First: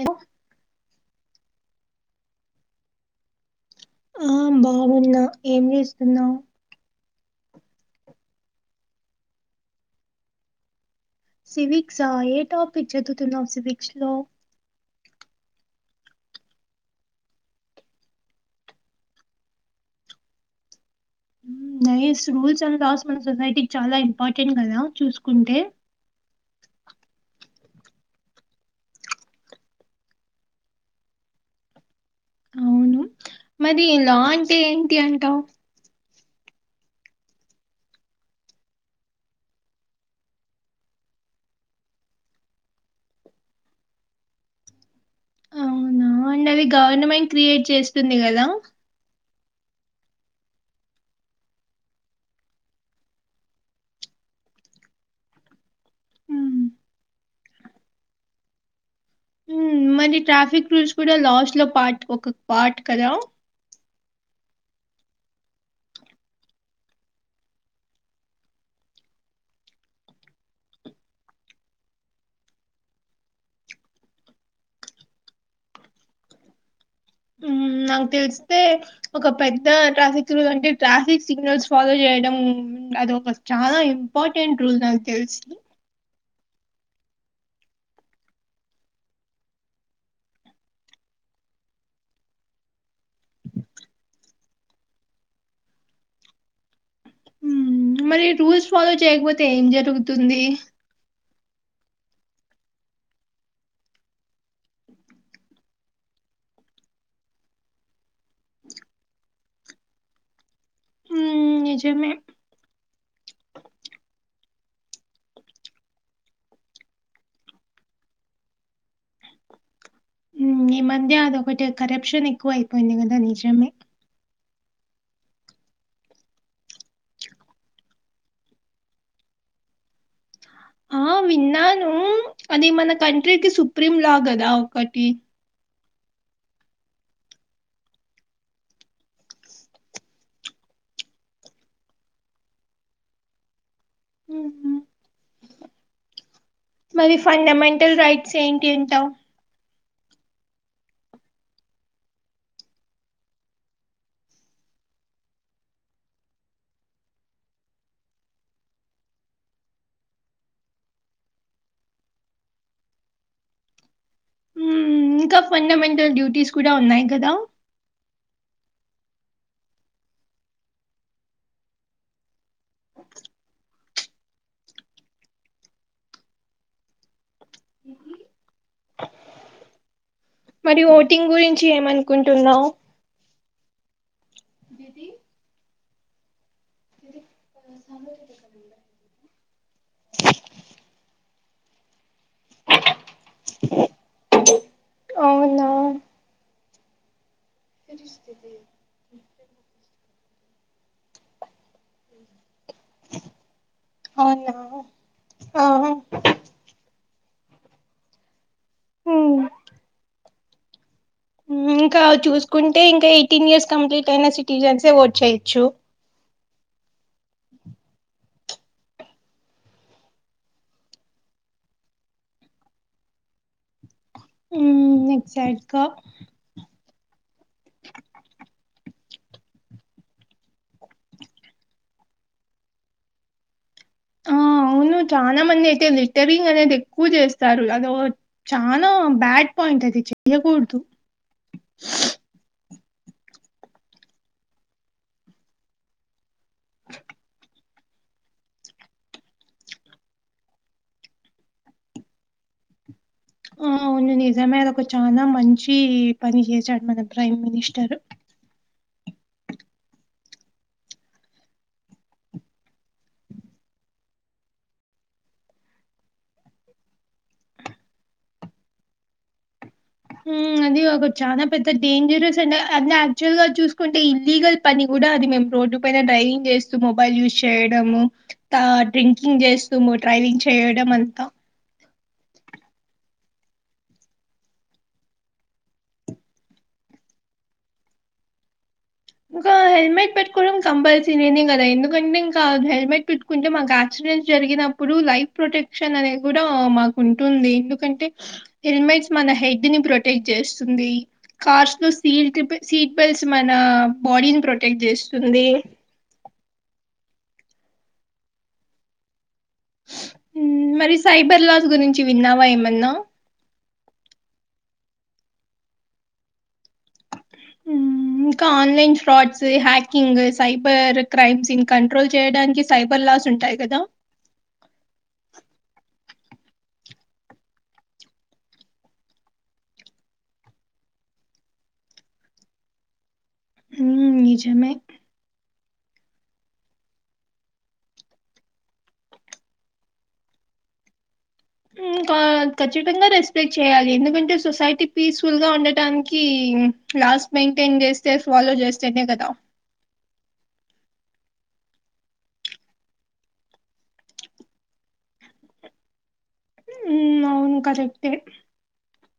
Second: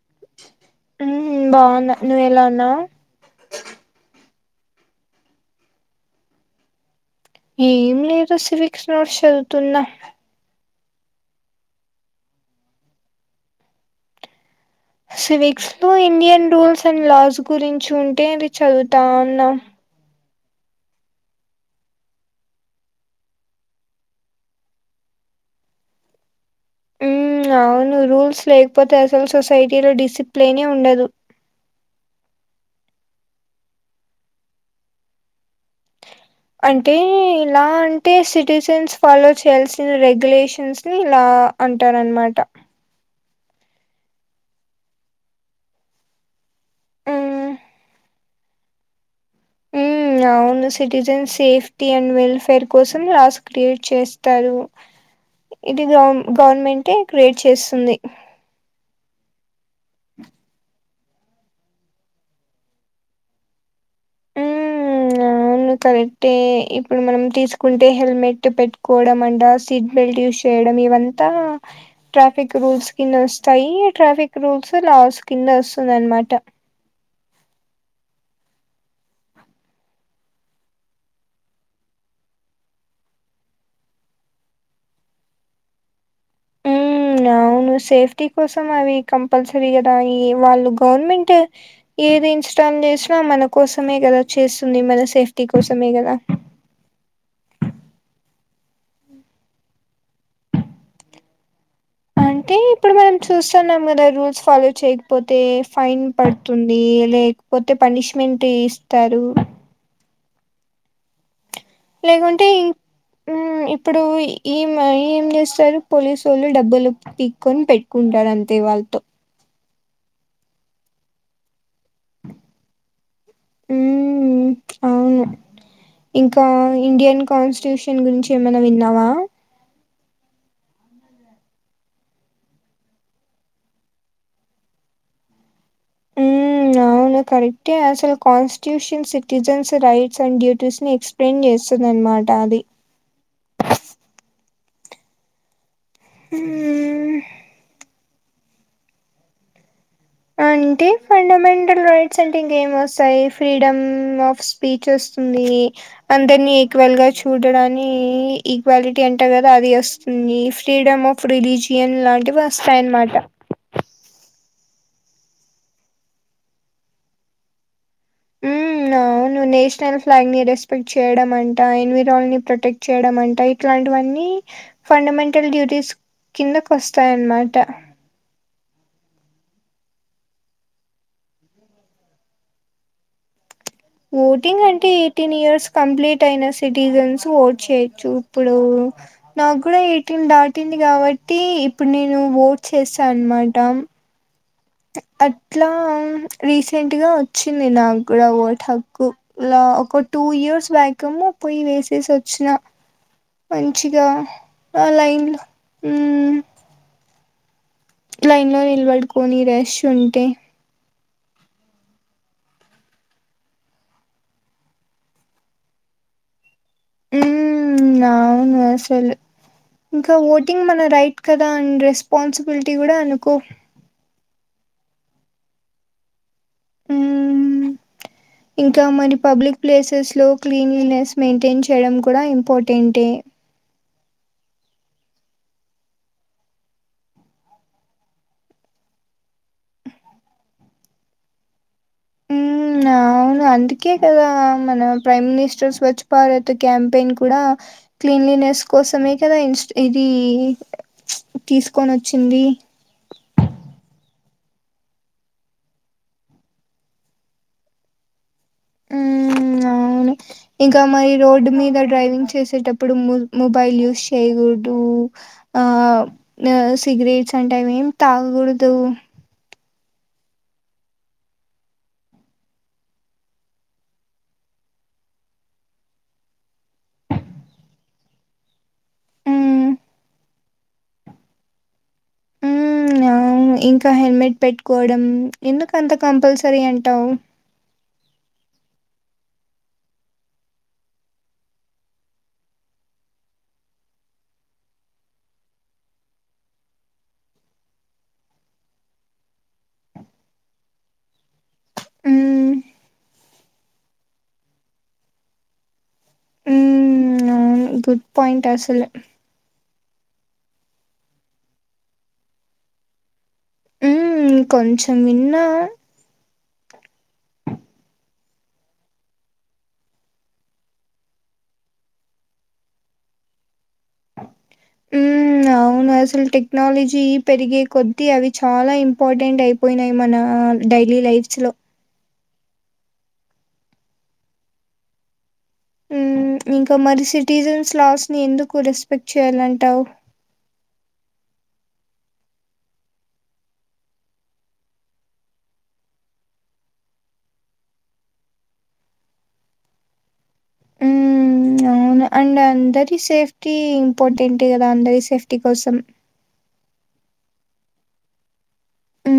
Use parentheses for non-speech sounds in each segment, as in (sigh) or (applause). ఎను మ్ బావున్నా నువ్ ఎలా ఉన్నావు? ఆ బావున్నా, ఏం చేస్తున్నావు? ఏం లేదు సివిక్స్ నోట్స్ చదువుతున్నా సివిక్సా ఏ టాపిక్ చదువుతున్నావు సివిక్స్ లో? సివిక్స్ లో ఇండియన్ రూల్స్ అండ్ లాస్ గురించి ఉంటే అది చదువుతా ఉన్నా. నైస్ రూల్స్ అండ్ లాస్ మన సొసైటీకి చాలా ఇంపార్టెంట్ కదా చూసుకుంటే నవును రూల్స్ లేకపోతే అసలు సొసైటీ లో డిసిప్లినే ఉండదు. అవును మరి లా అంటే ఏంటి అంటావు? తెలీదు అంటే లా అంటే సిటిజన్స్ ఫాలో చేయాల్సిన రెగ్యులేషన్స్ని లా అంటారన్నమాట అవునా అండ్ అది గవర్నమెంట్ ఉమ్ క్రియేట్ చేస్తుంది కదా మ్ నవును సిటిజన్స్ సేఫ్టీ అండ్ వెల్ఫేర్ కోసం లాస్ క్రియేట్ చేస్తారు. ఇటిజం మ్మ్. గవర్నమెంటే క్రియేట్ చేస్తుంది. మ్ మరి ట్రాఫిక్ రూల్స్ కూడా లాస్ట్ లో పాట్ ఒక పార్ట్ కదా మ్న అవును కరెక్టే ఇప్పుడు మనం తీసుకుంటే హెల్మెట్ పెట్టుకోవడం అంట సీట్ బెల్ట్ యుస్ చేయడం ఇవంతా ట్రాఫిక్ రూల్స్ కింద వస్తాయి. ట్రాఫిక్ రూల్స్ లాస్ కింద వస్తదన్నమాట మ్ నాకు తెలిస్తే ఒక పెద్ద ట్రాఫిక్ రూల్ అంటే ట్రాఫిక్ సిగ్నల్స్ ఫాలో చేయ డం అది ఒక చాలా ఇంపార్టెంట్ రూల్ నాకు తెలుసు. మ్ ఉనవును సేఫ్టీ కోసం అవి కంపల్సరీ కదా ఈ వాళ్ళు గవర్నమెంట్ ఇ ఏది ఇన్స్టాల్ చేస్ అ మన కోసమే కదా చేస్తుంది మన సేఫ్టీ కోసమే కదా మ్ మరి రూల్స్ ఫాలో చేయకపోతే ఏం జరుగుతుంది? అ అయితే ఇప్పుడు మనం చూస్తున్నాం కదా రూల్స్ ఫాలో చేయకపోతే ఫైన్ పడుతుంది లే పోతే పనిష్మెంట్ ఏస్తారు హ్మ్. నిజమే. లేకుంటే ఇప్పుడు ఏం ఏం చేస్తారు పోలీసోళ్ళు డబ్బులు పీక్కోని పెట్టుకుంటారు అంతే వాల్తో ఈ మధ్య అదొకటి కరప్షన్ ఎక్కువ అయిపోయింది కదా నిజమే మ్ అవును ఇంకా ఇండియన్ కాన్స్టిట్యూషన్ గురించి ఏమైనా విన్నావా ఆ! అవు విన్నాను అది మన కంట్రీకి సుప్రీంలా కదా ఒకటి ఉ ఆవును కరెక్టే అసలు constitution citizens rights and duties ని ఎక్స్ప్లెయిన్ చేస్తారు అనమాట అది ఉ మ్ మరి ఫండమెంటల్ రైట్స్ ఏంటి అంటావు అ అంటే ఫండమెంటల్ రైట్స్ అంటే ఇంకేం వస్తాయి ఫ్రీడమ్ ఆఫ్ స్పీచ్ వస్తుంది అందరిని ఈక్వల్ గా చూడడని ఈక్వాలిటీ అంట కదా అది వస్తుంది ఫ్రీడమ్ ఆఫ్ రిలీజియన్ లాంటివి వస్తాయన్నమాట హ్మ్. ఇంకా ఫండమెంటల్ డ్యూటీస్ కూడా ఉన్నాయి కదా నో నువ్వు నేషనల్ ఫ్లాగ్ ని రెస్పెక్ట్ చేయడం అంట ఎన్విరాల్ ప్రొ ప్రొటెక్ట్ చేయడం అంట ఇట్లాంటివన్నీ ఫండమెంటల్ డ్యూటీస్ కిందకి వస్తాయన్నమాట మరి ఓటింగ్ గురించి ఏమనుకుంటున్నావ్ ఓటింగ్ అంటే ఎయిటీన్ ఇయర్స్ కంప్లీట్ అయిన సిటిజన్స్ ఓట్ చేయొచ్చు ఇప్పుడు నాకు కూడా ఎయిటీన్ దాటింది కాబట్టి టి ఇప్పుడు నేను ఓట్ చేసా అనమాట అవునా! అట్లా రీసెంట్ గా వచ్చింది నా కూడా ఓటు హక్కు ఇలా ఒక టూ ఇయర్స్ బ్యాక్ పోయి వేసి తీసు వచ్చిన మంచిగా అవునా! ఆ లైన్ ఆ! ఉ లైన్ లో నిలబడుకొని హ్మ్. రష్ ఉంటే అ ఇంకా చూసుకుంటే ఇంకా ఎయిటీన్ ఇయర్స్ కంప్లీట్ అయిన సిటిజన్సే ఓట్ చేయొచ్చు ఉ నావును అసలు ఇంకా ఓటింగ్ మన రైట్ కదా అండ్ రెస్పాన్సిబిలిటీ కూడా అనుకో ఉమ్ నిచయిక్క ఉమ్ ఇంకా మరి పబ్లిక్ ప్లేసెస్ లో క్లీన్లీనెస్ మెయింటైన్ చేయడం కూడా ఇంపార్టెంటే ఆ చాలా మంది అయితే లిటరింగ్ అనేది ఎక్కువ చేస్తారు అద చానా బ్యాడ్ పాయింట్ అయితే అది చెయకూడదు (inaudible) అవును అందుకే కదా మన prime minister Swachh Bharat campaign కూడా క్లీన్లీనెస్ కోసమే కదా ఇ ఇది తీసుకొని వచ్చింది కొ నిజమేద ఒక చాలా మంచి పని చేసాడు మన ప్రైమ్ మినిస్టర్ ఉం అవును ఇంకా మరి రోడ్ మీద డ్రైవింగ్ చేసేటప్పుడు మొబైల్ యూస్్ చేయకూడదు ఆ సిగరెట్స్ అంటే అవి ఏమి తాగకూడదు ఉం అది ఒక చాలా పెద్ద డేంజరస్ అంే అంటే యాక్చువల్ గా చూసుకుంటే ఇల్లీగల్ పని కూ అది మే రోడ్ ప డైవింగ్ చేస్తూ మొబైల్ ూ చేయ డ్రింకింగ్ మ్మ్ చేస్తూ డ్రైవింగ్ చేయడం అంతా ఉంఇంకా హెల్మెట్ పెట్టుకోవడం ఎందుకు అంత కంపల్సరీ అంటావు ఇంకా హెల్మెట్ పెట్టుకోవడం కంపల్సరీనే కదా ఎందుకంటే ఇంకా హెల్మెట్ పెట్టుకుంటే మాకు ఆచ డె జరిగినప్పుడు లైఫ్ ప్రొటెక్షన్ అనేది కూడా మాకు ఉంటుంది ఎందుకంటే హే మ్ మన హెడ్ ని ప్రొటెక్ట్ చేస్తుంది కార్స్ లో సల్ హ్మ్ సీట్ బెల్ట్స్ మన బాడీని ప్రొటెక్ట్ చేస్తుంది హ్మ్ అవును గుడ్ పాయింట్ అసలు మరి సైబర్ లాస్ గురించి విన్నావా ఏమన్నా కొంచం నిన్న హ్మ్. ఇంకా online frauds hacking cyber crimes control చేయడానికి సైబర్ క్లాస్ ఉంటాయి కదా ఉ అవును అసలు టెక్నాలజీ పెరిగే కొద్దీ అవి చాలా ఇంపార్టెంట్ అయిపోయినాయి మన మనడైలీ ైఫ్ లో ఉనిజమే ఉంఇంకా మరి కిసిటిజన్స్ లాస్ ని ఎందుకు రెస్పెక్ట్ చేయాలంటావు (inaudible) ఖచ్చితంగా రెస్పెక్ట్ చేయాలి ఎందుకంటే సొసైటీ పీస్ఫుల్ గా ఉండటానికి ఉ కలాస్ట్ మెయింటైన్ చేస్తే ఫాలో చేస్తేనే కదా ఉమ్ అవును అండ్ అందరి సేఫ్టీ ఇంపార్టెంట్ కదా అందరి సేఫ్టీ కోసం ఉ అవును కరెక్తే ఉ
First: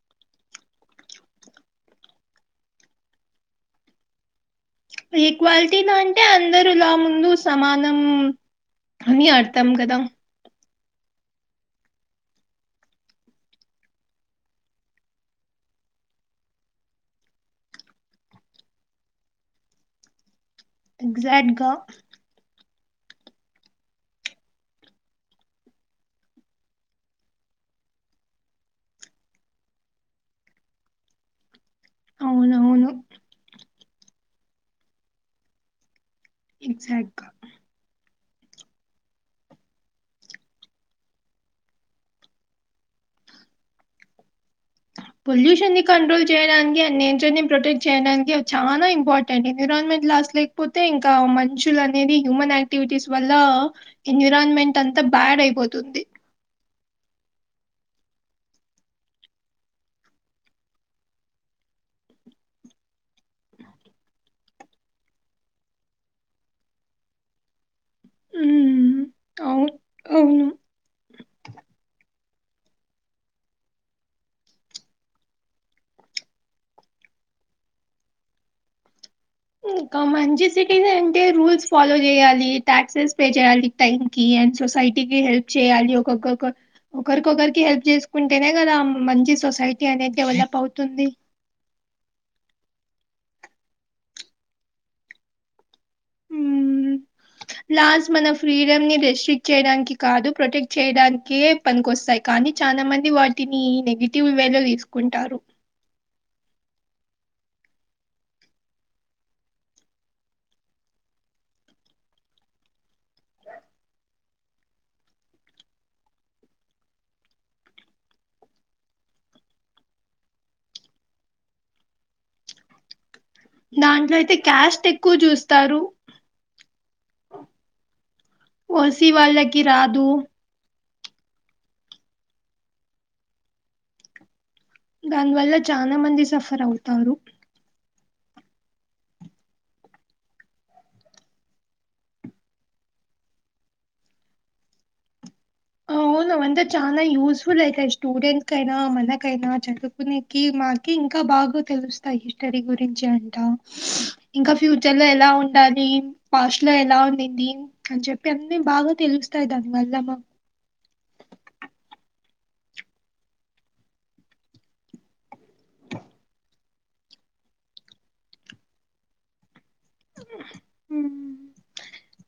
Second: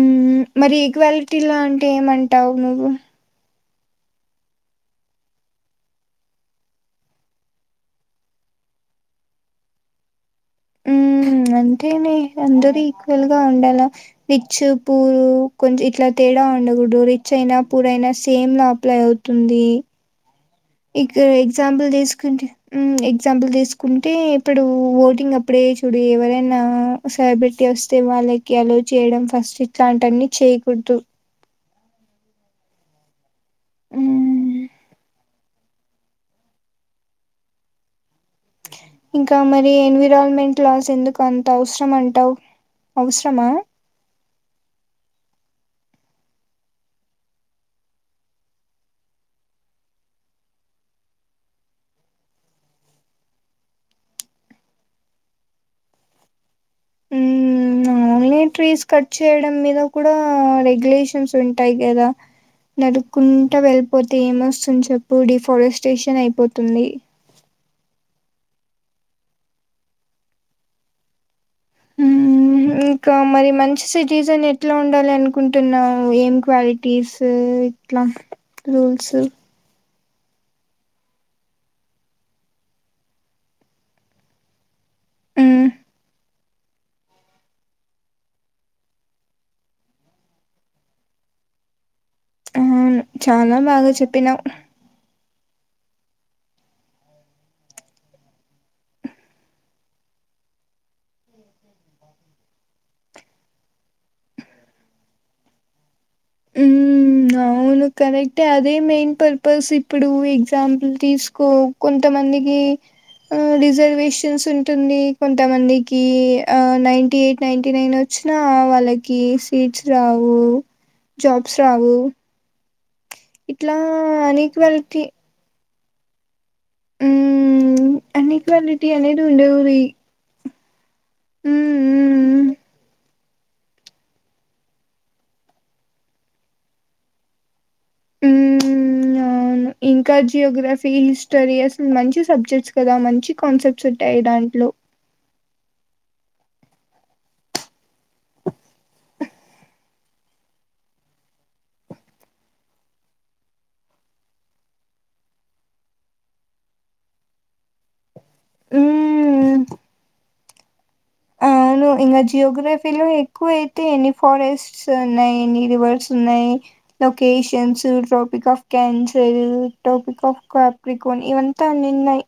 మరి ఈక్వాలిటీ లో అంటే ఏమంటావు నువ్వు ఈక్వాలిటీలో అంటే అందరుూలా ముందు సమానం అని అంటంకదా ఉ అంటేనే అందరుూ ఈక్వల్ గా ఉండాల విిచ్ పూరు కొంచం ఇట్లా తే ఉండకూడు రిచ్ అయినా పూర్ అయినా సేమ్ లా అప్లై అవుతుంది ఇక్క ఎగ్జాక్ట్‌గా. ఎగ్జాంపుల్ తీసుకుంటే ఎగ్జాంపుల్ తీసుకుంటే ఇప్పుడు ఓటింగ్ అప్పుడే చూడు ఎవరైనా సరి పెట్టి వస్తే వాళ్ళకి అలో చేయడం ఫస్ట్ ఇట్లాంటిన్న చేయకూడదు అవును అవును ఉ ఎక్జాక్ట్గా ఇంకా మరి ఎన్విరాల్మెంట్ లాస్ ఎందుకు అంత అవసరం అంటావు అవసరమా (inaudible) పొల్యూషన్ ని కంట్రోల్ చేయడానికి అండ్ నేచర్ ని ప్రొటెక్ట్ చేయడానికి అవి చానా ఇంపార్టెంట్ ఎన్విరాన్మెంట్ లా లేకపోతే ఇంకా మనుషులు అనేది హ్యూమన్ యాక్టివిటీస్ వల్ల ఎన్విరాన్మెంట్ అంత బా బ్యాడ్ అయిపోతుంది నీమ్ ట్రీస్ కట్ చేయడం మీద కూడా రెగ్యులేషన్స్ ఉంటాయి గదా నరుక్కుంటా వెళ్ళిపోతే ఏమొస్తుంది చెప్పు, డిఫారెస్టేషన్ అయిపోతుంది. ఊమ్ ఆవు అవును ఆ ఇంకా మరి మంచి సిటీజన్ ఎట్లా ఉండాలి అనుకుంటున్నావు ఏం క్వాలిటీస్ ఇట్లా రూల్స్ ఇంకా మంచి సిటీజన్ అంటే రూల్స్ ఫాలో చేయాలి టాక్సెస్ పే చేయాలి టైం కి అండ్ సో సైటీ కి హెల్ప్ మ్మ్ చేయాలి ఒక్కొక్క ఒకరికొకరికి హెల్ప్ చేసుకుంటేనే గదా మంచి సొసై టి అనేది డెవలప్ అవుతుంది. ఆ చాలా బాగా చెప్పినావు. అవు లా స్ మన ఫ్రీడమ్ ని రెస్ట్రిక్ట్ చేయడానికి కాదు ప్రొటెక్ట్ చేయడానికే పనికొస్తాయి కానీ చా చాలా మంది వాటిని నెగిటివ్ వే లో తీసుకుంటారు. ఊమ్మ్ అ అవును కరెక్టే అదే మెయిన్ పర్పస్ ఇప్పుడు ఎగ్జాంపుల్ తీసుకో కొంతమంది దీ ఆ రిజర్వేషన్స్ ఉంటుంది కొంతమందికి ఆ నైన్టీ ఎయిట్ నైన్టీ నైన్ వచ్ చ్చినా వాళ్ళకి సీట్స్ రావు జాబ్స్ రావు ఇట్లా దాంట్లో అయితే క్యాస్ట్ అన్ఈక్వాలిటీ ఎక్కువ చూస్తారు. ఉమ్ అనిక్వాలిటీ ఓసీ అనేది ఉండదు వాళ్ళకి వీ రాదు ఉమ్ ఉమ్ ఊ దాని వల్ల చానా మంది సఫర్ అవుతారు. ఊమ్ అవును ఇంకా జియోగ్రఫీ హిస్టరీ అసలు మంచి సబ్జెక్ట్స్ కదా, మంచి కాన్సెప్ట్స్ ఉంటాయి దాంట్లో. (inaudible) అవును అవంతా చాలా యూస్ఫుల్ అయితాయి స్టూడెంట్స్ కి అయినా మనకైనా చదువుకునేకి మాకి ఇంకా బాగా తెలుస్తాయి హిస్టరీ గురించి అంట, ఇంకా ఫ్యూచర్ లో ఎలా ఉండాలి? పాస్ట్ లో ఎలా ఉండింది అని చెప్పి అన్నీ బాగా తెలుస్తాయి దాని వల్ల మా ఆ అవును ఇంకా జియోగ్రఫీలో ఎక్కువ అయితే ఎన్ని ఫారెస్ట్స్ ఉన్నాయి ఎన్ని రివర్స్ ఉన్నాయి locations tropic of cancer tropic of um. కాప్రికోన్ ఇవంతా ఉన్నిన్నాయి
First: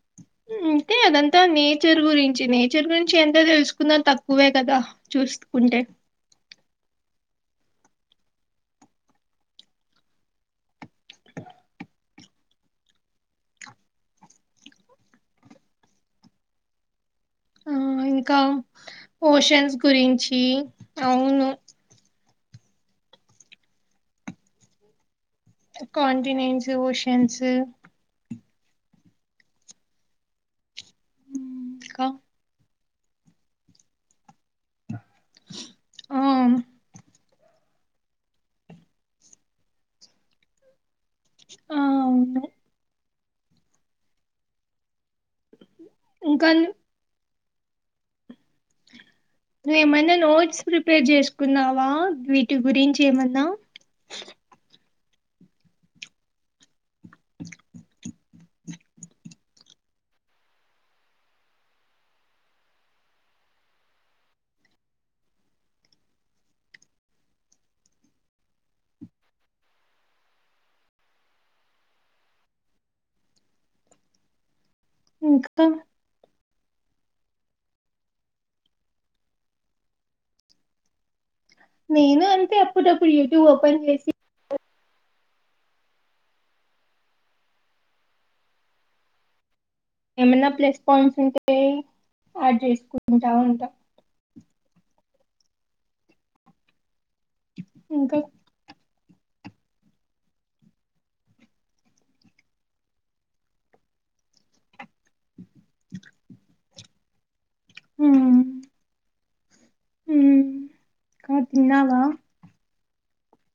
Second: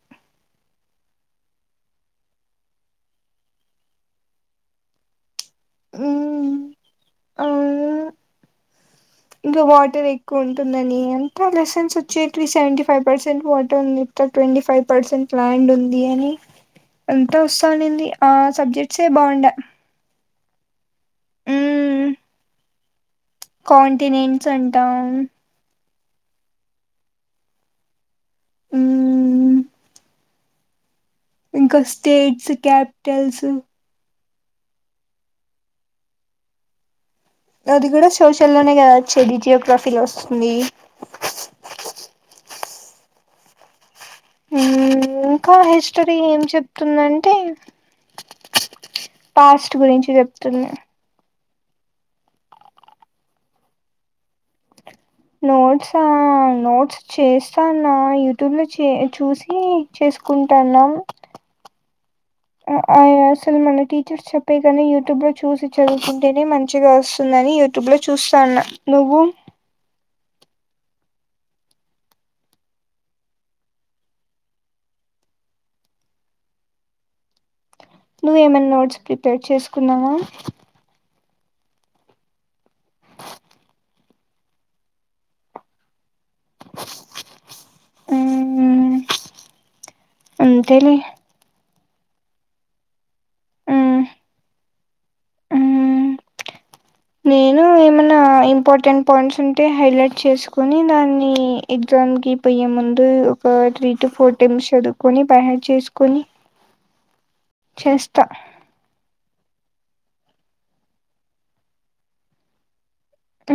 అదే అదంతా నేచర్ గురించి నేచర్ గురించి ఎంత తెలుసుకున్న తక్కువే గదా చూస్ కుంటే మ్మ్ అవును ఇంకా వాటర్ ఎక్కువ ఉంటుంన్ నని చే two seventy five percent water అని చెప్తారు ట్వంటీ ఫైవ్ పర్సెంట్ ల్యాండ్ ఉంది అని ఆ ఆ ఇంకా సబ్జెక్ట్సే బాగుండే ఈ (inaudible) కాంటినెంట్స్ అంటాం కాంటినెంట్స్ ఓషన్స్ మ్ ఇంకా స్టేట్స్ క్యాపిటల్స్ ఆ అది కూడా సోష లోనే కదా వచ్చేది జియోగ్రఫీలో వస్తుంది ఆ అవును మ్ ఇంకా హిస్టరీ ఏం ఇంకా ను- చెప్తుందంటే పాస్ట్ గురించి నువ్ేమన్నా నోట్స్ చెప్తుంది ప్రిపేర్ చేస్ కున్నావా వీటి గురించి ఏమన్నా నోట్స నోట్స చేస్తాన్నా యూట్యూబ్ లో చే చూసి చేస్ సుకుంటన అసలు మన టీచర్స్ చెప్పే కాన యూట్యూబ్ లో చూసి చదువుకుంటేనే మంచిగా వస్తుందని యూట్యూబ్ లో చూస్తాన్న నువ్వు ఇంకా నువ్్వ ఏమైనా నోట్స్ ప్రిపేర్ చేసుకున్నావా నేను అంతే అప్పుడప్పుడు యూట్యూబ్ ఓపెన్ చేసి మ్ ఏమైన్నా ప్లస్ పాయింట్స్ ఉంటే యాడ్ చేసుకుంటా ఉంటా నేను ఇంకా ఏమన్నా ఇంపార్టెంట్ పాయింట్స్ ఉంటే హైలైట్ చేసుకొని దాన్ని ఎగ్జామ్కి పోయ్యే ముందు ఒక త్రీ టూ ఫోర్ టైమ్స్ చదువుకొని బైహడ్ చేసుకొని చేస్త మ్ ఇంకా తిన్నావా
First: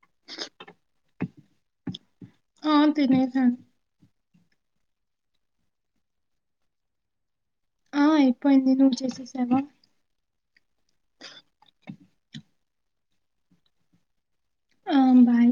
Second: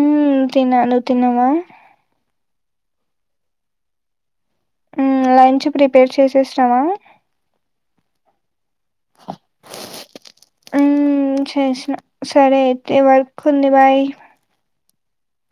మ్ తిన్న నువ్ తిన్నవా ఆ తినే సను మ్ లంచ్ ప్రిపేర్ చేసేసినవా ఆ అయిపోఇంది నువ్ చేసేసావా మ్ చేసిన సరే అయితే వర్క్ ఉంది బాయి్ ఆ బాయ్